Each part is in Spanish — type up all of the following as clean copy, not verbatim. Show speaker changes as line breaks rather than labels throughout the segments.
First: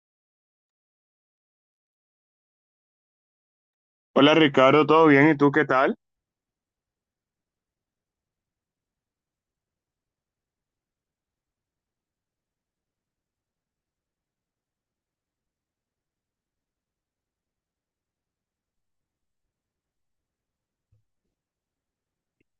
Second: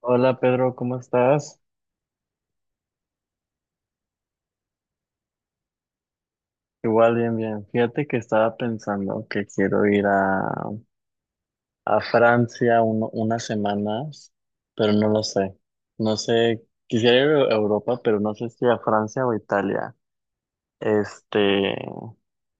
Hola Pedro, ¿cómo estás?
Hola Ricardo, ¿todo bien? ¿Y tú qué tal?
Igual bien, bien. Fíjate que estaba pensando que quiero ir a Francia unas semanas, pero no lo sé. No sé, quisiera ir a Europa, pero no sé si a Francia o Italia. Este,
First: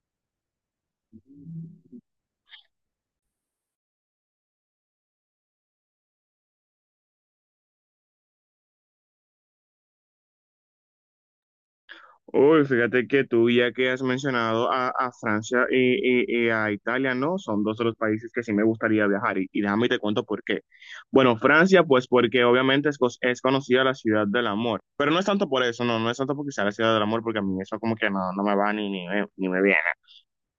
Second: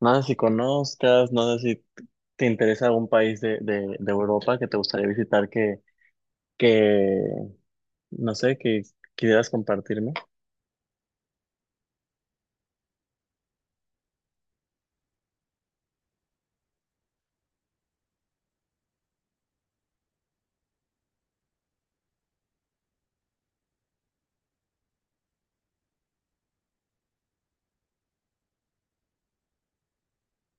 no sé si conozcas, no sé si te interesa algún país de Europa que te gustaría visitar que, no sé, que quisieras compartirme.
Uy, fíjate que tú ya que has mencionado a Francia y a Italia, ¿no? Son dos de los países que sí me gustaría viajar y déjame te cuento por qué. Bueno, Francia, pues porque obviamente es conocida la ciudad del amor, pero no es tanto por eso, no, no es tanto porque sea la ciudad del amor, porque a mí eso como que no, no me va ni me viene.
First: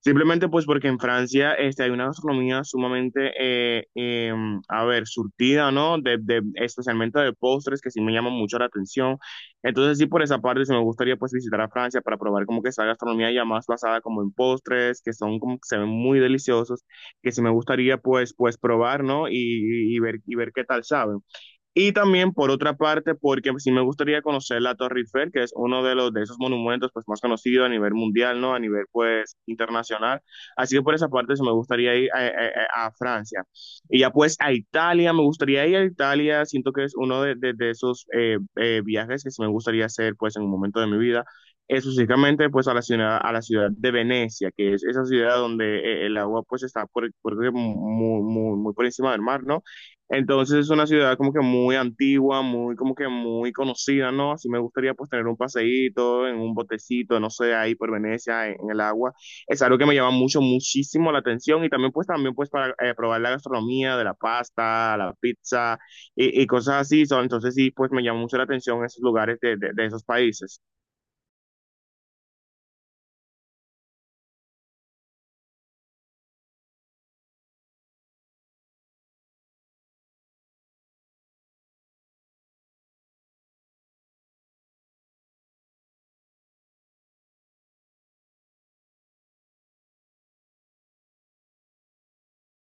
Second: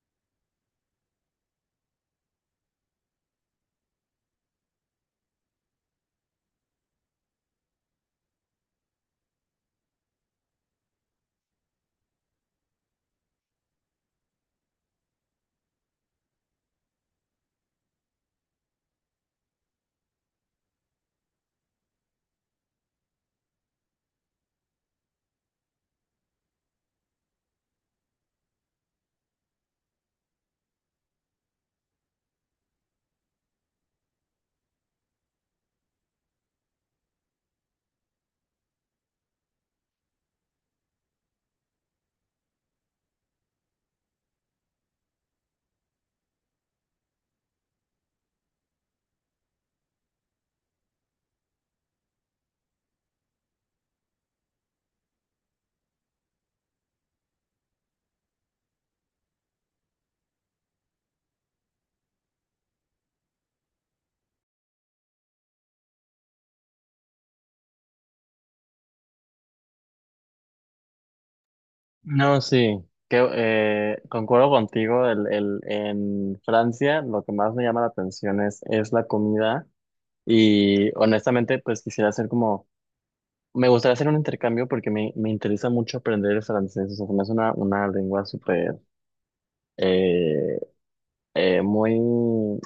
Simplemente pues porque en Francia hay una gastronomía sumamente, a ver, surtida, ¿no? De especialmente de postres que sí me llaman mucho la atención. Entonces sí, por esa parte sí me gustaría pues visitar a Francia para probar como que esa gastronomía ya más basada como en postres, que son como que se ven muy deliciosos, que sí me gustaría pues probar, ¿no? Y ver qué tal saben. Y también, por otra parte, porque sí me gustaría conocer la Torre Eiffel, que es uno de los de esos monumentos pues más conocidos a nivel mundial, ¿no? A nivel pues internacional. Así que por esa parte sí me gustaría ir a Francia. Y ya pues a Italia, me gustaría ir a Italia. Siento que es uno de esos viajes que sí me gustaría hacer pues en un momento de mi vida. Específicamente pues a la ciudad de Venecia, que es esa ciudad donde el agua pues está muy, muy, muy por encima del mar, ¿no? Entonces es una ciudad como que muy antigua, muy como que muy conocida, ¿no? Así me gustaría pues tener un paseíto en un botecito, no sé, ahí por Venecia, en el agua. Es algo que me llama mucho, muchísimo la atención y también pues para probar la gastronomía de la pasta, la pizza y cosas así. Son Entonces sí, pues me llama mucho la atención esos lugares de esos países.
No, sí, que, concuerdo contigo, en Francia lo que más me llama la atención es la comida y honestamente pues quisiera hacer como, me gustaría hacer un intercambio porque me interesa mucho aprender el francés, o sea, se me hace una lengua súper, eh, muy,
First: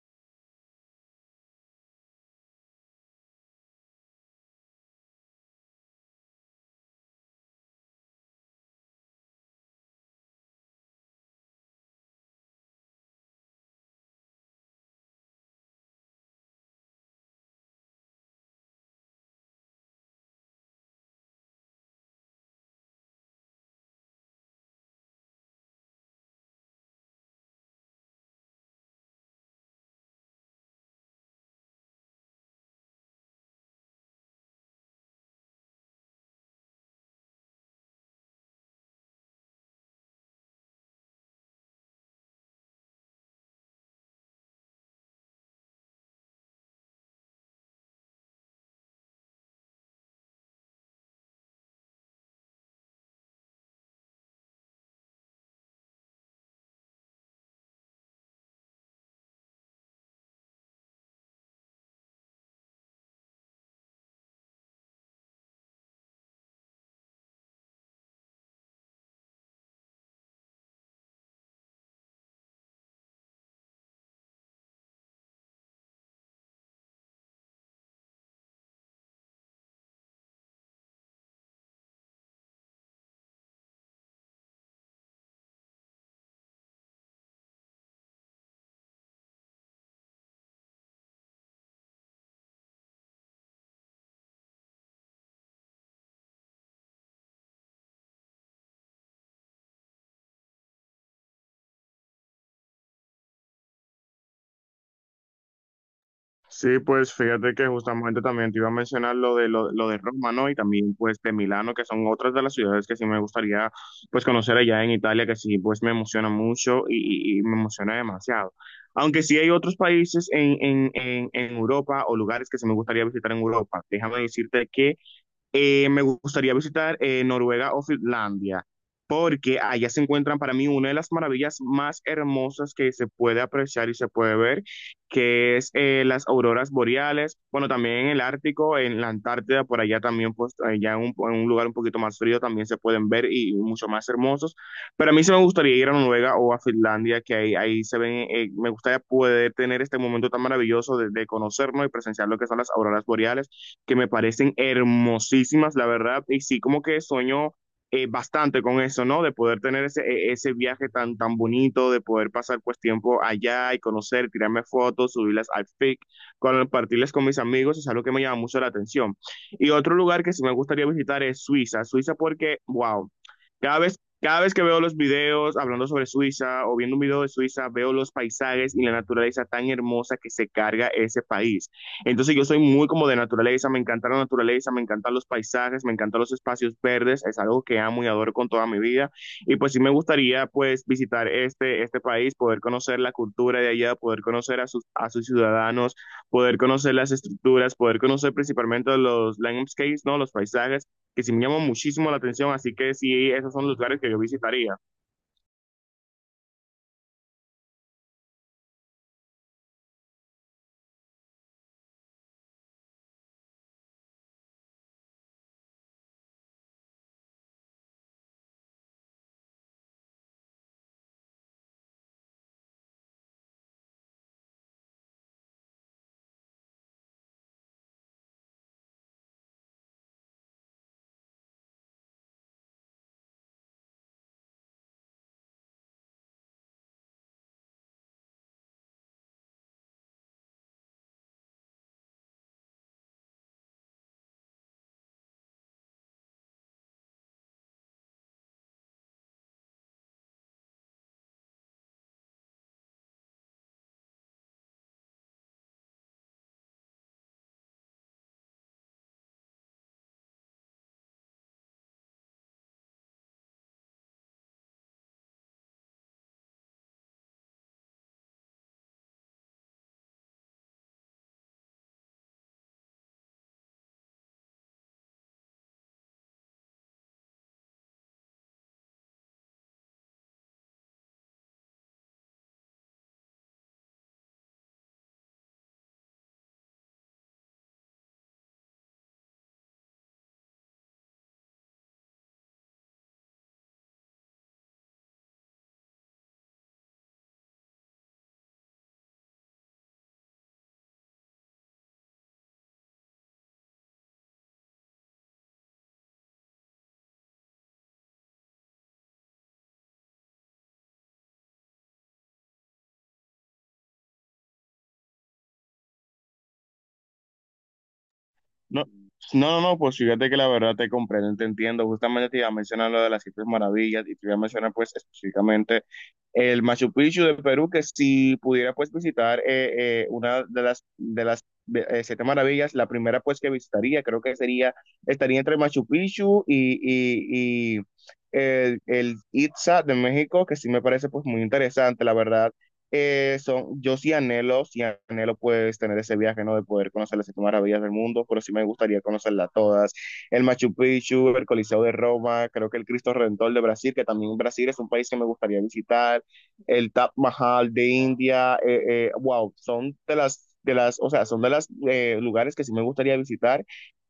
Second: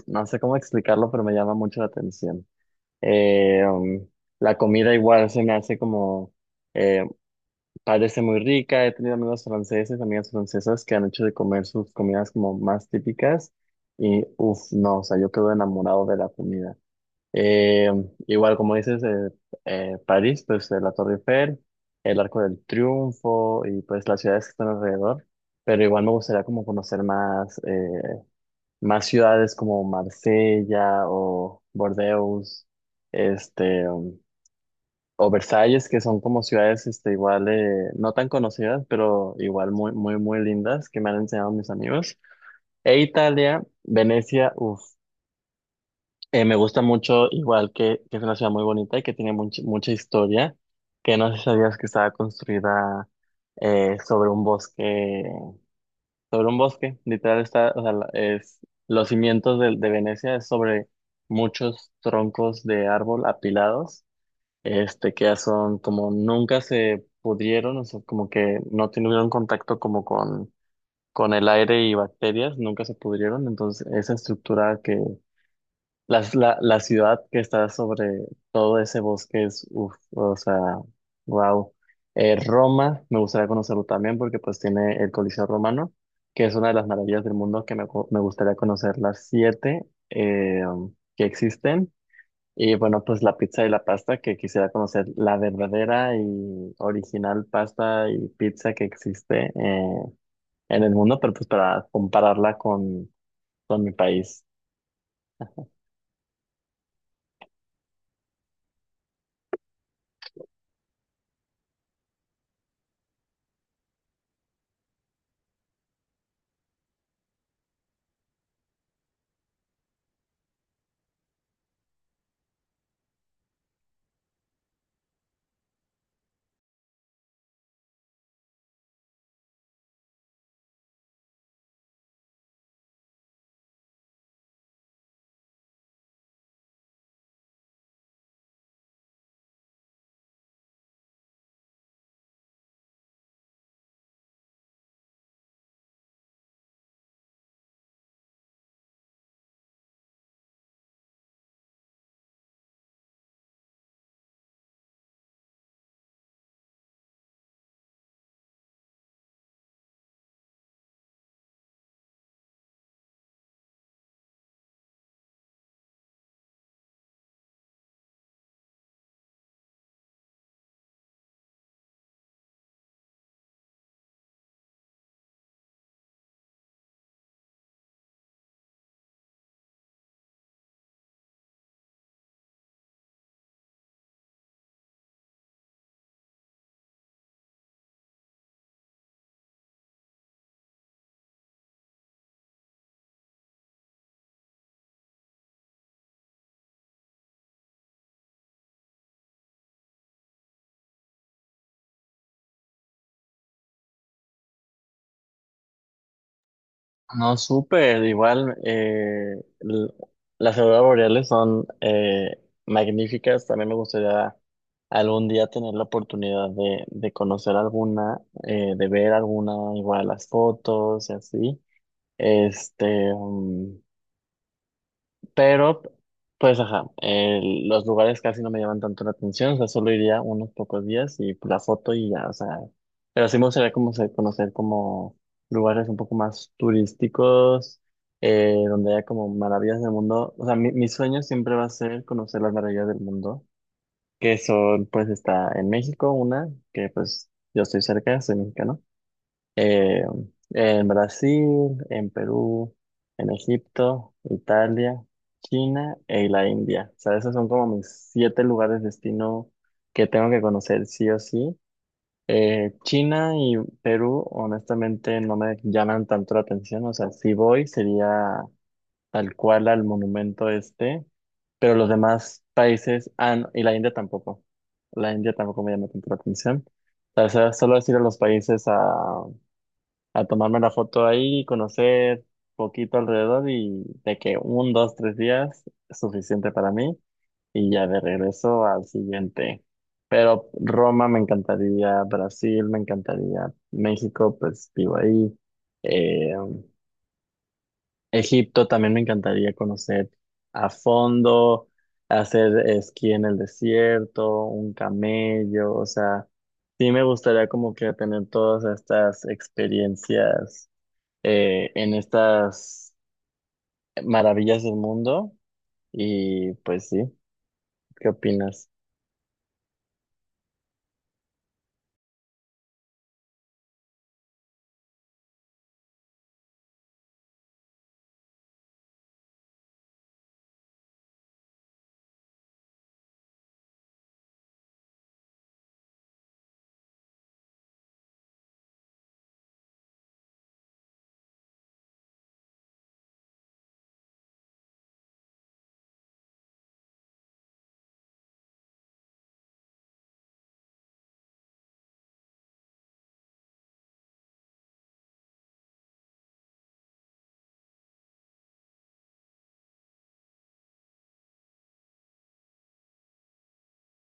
no sé cómo explicarlo, pero me llama mucho la atención. Eh, um, la comida igual se me hace como... eh, parece muy rica. He tenido amigos franceses, amigas francesas que han hecho de comer sus comidas como más típicas. Y uff, no, o sea, yo quedo enamorado de la comida. Eh, igual, como dices, París, pues la Torre Eiffel, el Arco del Triunfo y pues las ciudades que están alrededor. Pero igual me gustaría como conocer más, más ciudades como Marsella o Bordeaux, este. um, o Versalles, que son como ciudades este, igual, no tan conocidas, pero igual muy, muy, muy lindas, que me han enseñado mis amigos. E Italia, Venecia, uff, me gusta mucho, igual que es una ciudad muy bonita y que tiene mucha historia, que no sé si sabías que estaba construida eh, sobre un bosque, sobre un bosque, literal está, o sea, es, los cimientos de Venecia es sobre muchos troncos de árbol apilados este, que ya son como nunca se pudieron, o sea, como que no tuvieron contacto con el aire y bacterias, nunca se pudrieron, entonces esa estructura que, la ciudad que está sobre todo ese bosque es, uff, o sea, wow. Roma, me gustaría conocerlo también porque pues tiene el Coliseo Romano, que es una de las maravillas del mundo que me gustaría conocer las siete que existen y bueno, pues la pizza y la pasta, que quisiera conocer la verdadera y original pasta y pizza que existe en el mundo, pero pues para compararla con mi país.
Sí, pues fíjate que justamente también te iba a mencionar lo de Roma, ¿no? Y también pues de Milano, que son otras de las ciudades que sí me gustaría pues conocer allá en Italia, que sí pues me emociona mucho y me emociona demasiado. Aunque sí hay otros países en Europa o lugares que sí me gustaría visitar en Europa. Déjame decirte que me gustaría visitar Noruega o Finlandia, porque allá se encuentran para mí una de las maravillas más hermosas que se puede apreciar y se puede ver, que es las auroras boreales, bueno, también en el Ártico, en la Antártida, por allá también, pues allá en un lugar un poquito más frío también se pueden ver y mucho más hermosos, pero a mí sí me gustaría ir a Noruega o a Finlandia, que ahí se ven, me gustaría poder tener este momento tan maravilloso de conocernos y presenciar lo que son las auroras boreales que me parecen hermosísimas, la verdad, y sí, como que sueño bastante con eso, ¿no? De poder tener ese viaje tan, tan bonito, de poder pasar pues tiempo allá y conocer, tirarme fotos, subirlas al FIC, compartirlas con mis amigos, es algo que me llama mucho la atención. Y otro lugar que sí me gustaría visitar es Suiza, Suiza porque, wow, cada vez que veo los videos hablando sobre Suiza o viendo un video de Suiza, veo los paisajes y la naturaleza tan hermosa que se carga ese país. Entonces yo soy muy como de naturaleza, me encanta la naturaleza, me encantan los paisajes, me encantan los espacios verdes, es algo que amo y adoro con toda mi vida. Y pues sí me gustaría pues visitar este país, poder conocer la cultura de allá, poder conocer a sus ciudadanos, poder conocer las estructuras, poder conocer principalmente los landscapes, ¿no? Los paisajes, que sí me llaman muchísimo la atención, así que sí, esos son los lugares que yo visitaría.
No, súper, l- las auroras boreales son magníficas, también me gustaría algún día tener la oportunidad de conocer alguna, de ver alguna, igual las fotos y así. Este, pero, pues, ajá, los lugares casi no me llaman tanto la atención, o sea, solo iría unos pocos días y pues, la foto y ya, o sea, pero sí me gustaría como conocer como lugares un poco más turísticos, donde haya como maravillas del mundo, o sea, mi sueño siempre va a ser conocer las maravillas del mundo, que son, pues, está en México una, que pues yo estoy cerca, soy mexicano, eh, en Brasil, en Perú, en Egipto, Italia, China y la India. O sea, esos son como mis siete lugares destino que tengo que conocer sí o sí. China y Perú, honestamente, no me llaman tanto la atención. O sea, si voy sería tal cual al monumento este, pero los demás países, ah, no, y la India tampoco. La India tampoco me llama tanto la atención. O sea, solo es ir a los países a tomarme la foto ahí, conocer poquito alrededor y de que un, dos, 3 días es suficiente para mí y ya de regreso al siguiente. Pero Roma me encantaría, Brasil me encantaría, México pues vivo ahí, eh, Egipto también me encantaría conocer a fondo, hacer esquí en el desierto, un camello, o sea, sí me gustaría como que tener todas estas experiencias en estas maravillas del mundo. Y pues sí, ¿qué opinas?
No, no, no, no, pues fíjate que la verdad te comprendo, te entiendo. Justamente te iba a mencionar lo de las siete maravillas y te iba a mencionar pues específicamente el Machu Picchu de Perú, que si pudiera pues visitar una de las siete maravillas, la primera pues que visitaría, creo que sería, estaría entre Machu Picchu y el Itza de México, que sí me parece pues muy interesante, la verdad yo sí anhelo pues tener ese viaje, ¿no? De poder conocer las siete maravillas del mundo, pero sí me gustaría conocerlas todas. El Machu Picchu, el Coliseo de Roma, creo que el Cristo Redentor de Brasil, que también Brasil es un país que me gustaría visitar, el Taj Mahal de India, wow, son de las, o sea, son de los lugares que sí me gustaría visitar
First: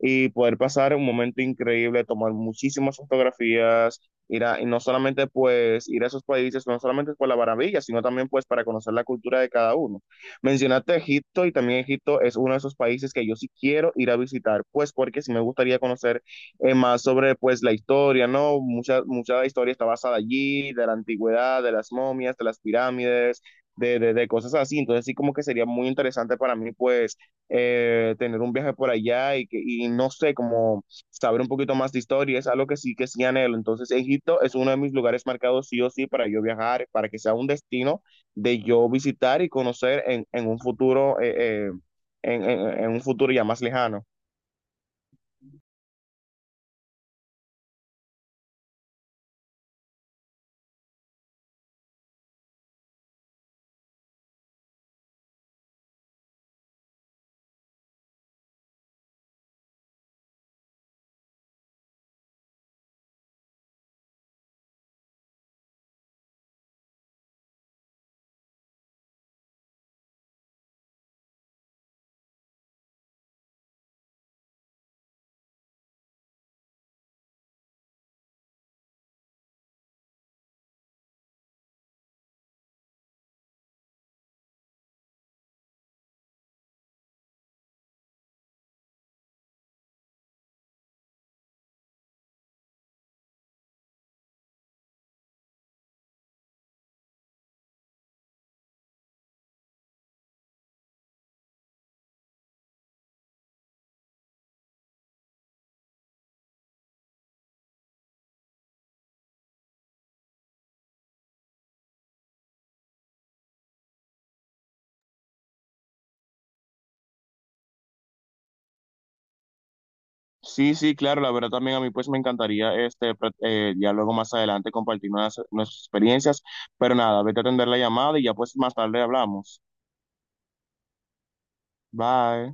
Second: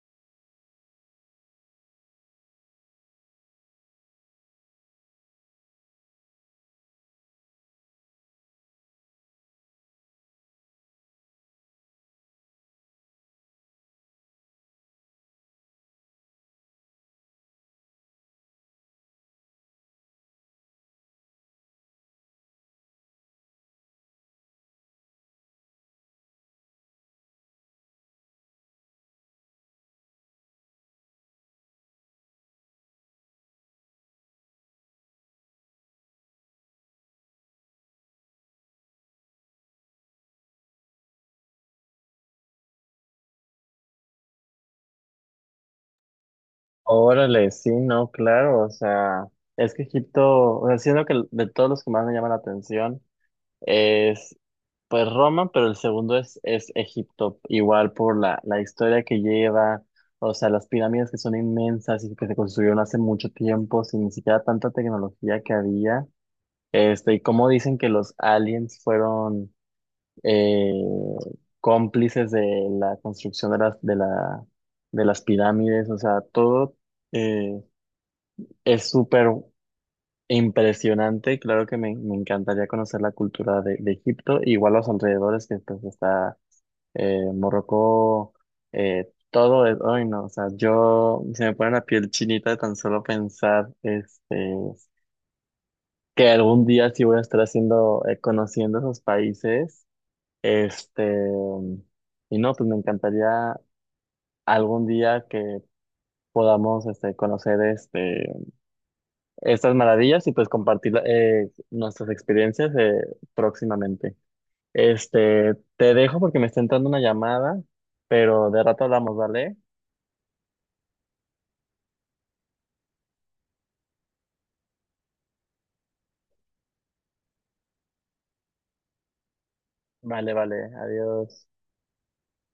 y poder pasar un momento increíble, tomar muchísimas fotografías, y no solamente pues ir a esos países, no solamente por la maravilla, sino también pues para conocer la cultura de cada uno. Mencionaste Egipto y también Egipto es uno de esos países que yo sí quiero ir a visitar, pues porque sí me gustaría conocer más sobre pues la historia, ¿no? Mucha, mucha historia está basada allí, de la antigüedad, de las momias, de las pirámides, cosas así. Entonces sí como que sería muy interesante para mí pues tener un viaje por allá y no sé, como saber un poquito más de historia, es algo que sí anhelo. Entonces, Egipto es uno de mis lugares marcados sí o sí para yo viajar, para que sea un destino de yo visitar y conocer en un futuro, en un futuro ya más lejano.
Órale, sí, no, claro, o sea, es que Egipto, o sea, siendo que de todos los que más me llaman la atención es pues Roma, pero el segundo es Egipto, igual por la historia que lleva, o sea, las pirámides que son inmensas y que se construyeron hace mucho tiempo sin ni siquiera tanta tecnología que había, este, y cómo dicen que los aliens fueron eh, cómplices de la construcción de de las pirámides, o sea, todo eh, es súper impresionante y claro que me encantaría conocer la cultura de Egipto, igual los alrededores que pues está Morocco, todo es, ay no, o sea, yo se me pone la piel chinita de tan solo pensar, este... que algún día sí voy a estar haciendo, conociendo esos países. Este, y no, pues me encantaría algún día que podamos este, conocer este, estas maravillas y pues compartir nuestras experiencias próximamente. Este, te dejo porque me está entrando una llamada, pero de rato hablamos, ¿vale?
Sí, sí, claro, la verdad también a mí pues me encantaría ya luego más adelante compartir nuestras experiencias, pero nada, vete a atender la llamada y ya pues más tarde hablamos.
Vale, vale, adiós.
Bye.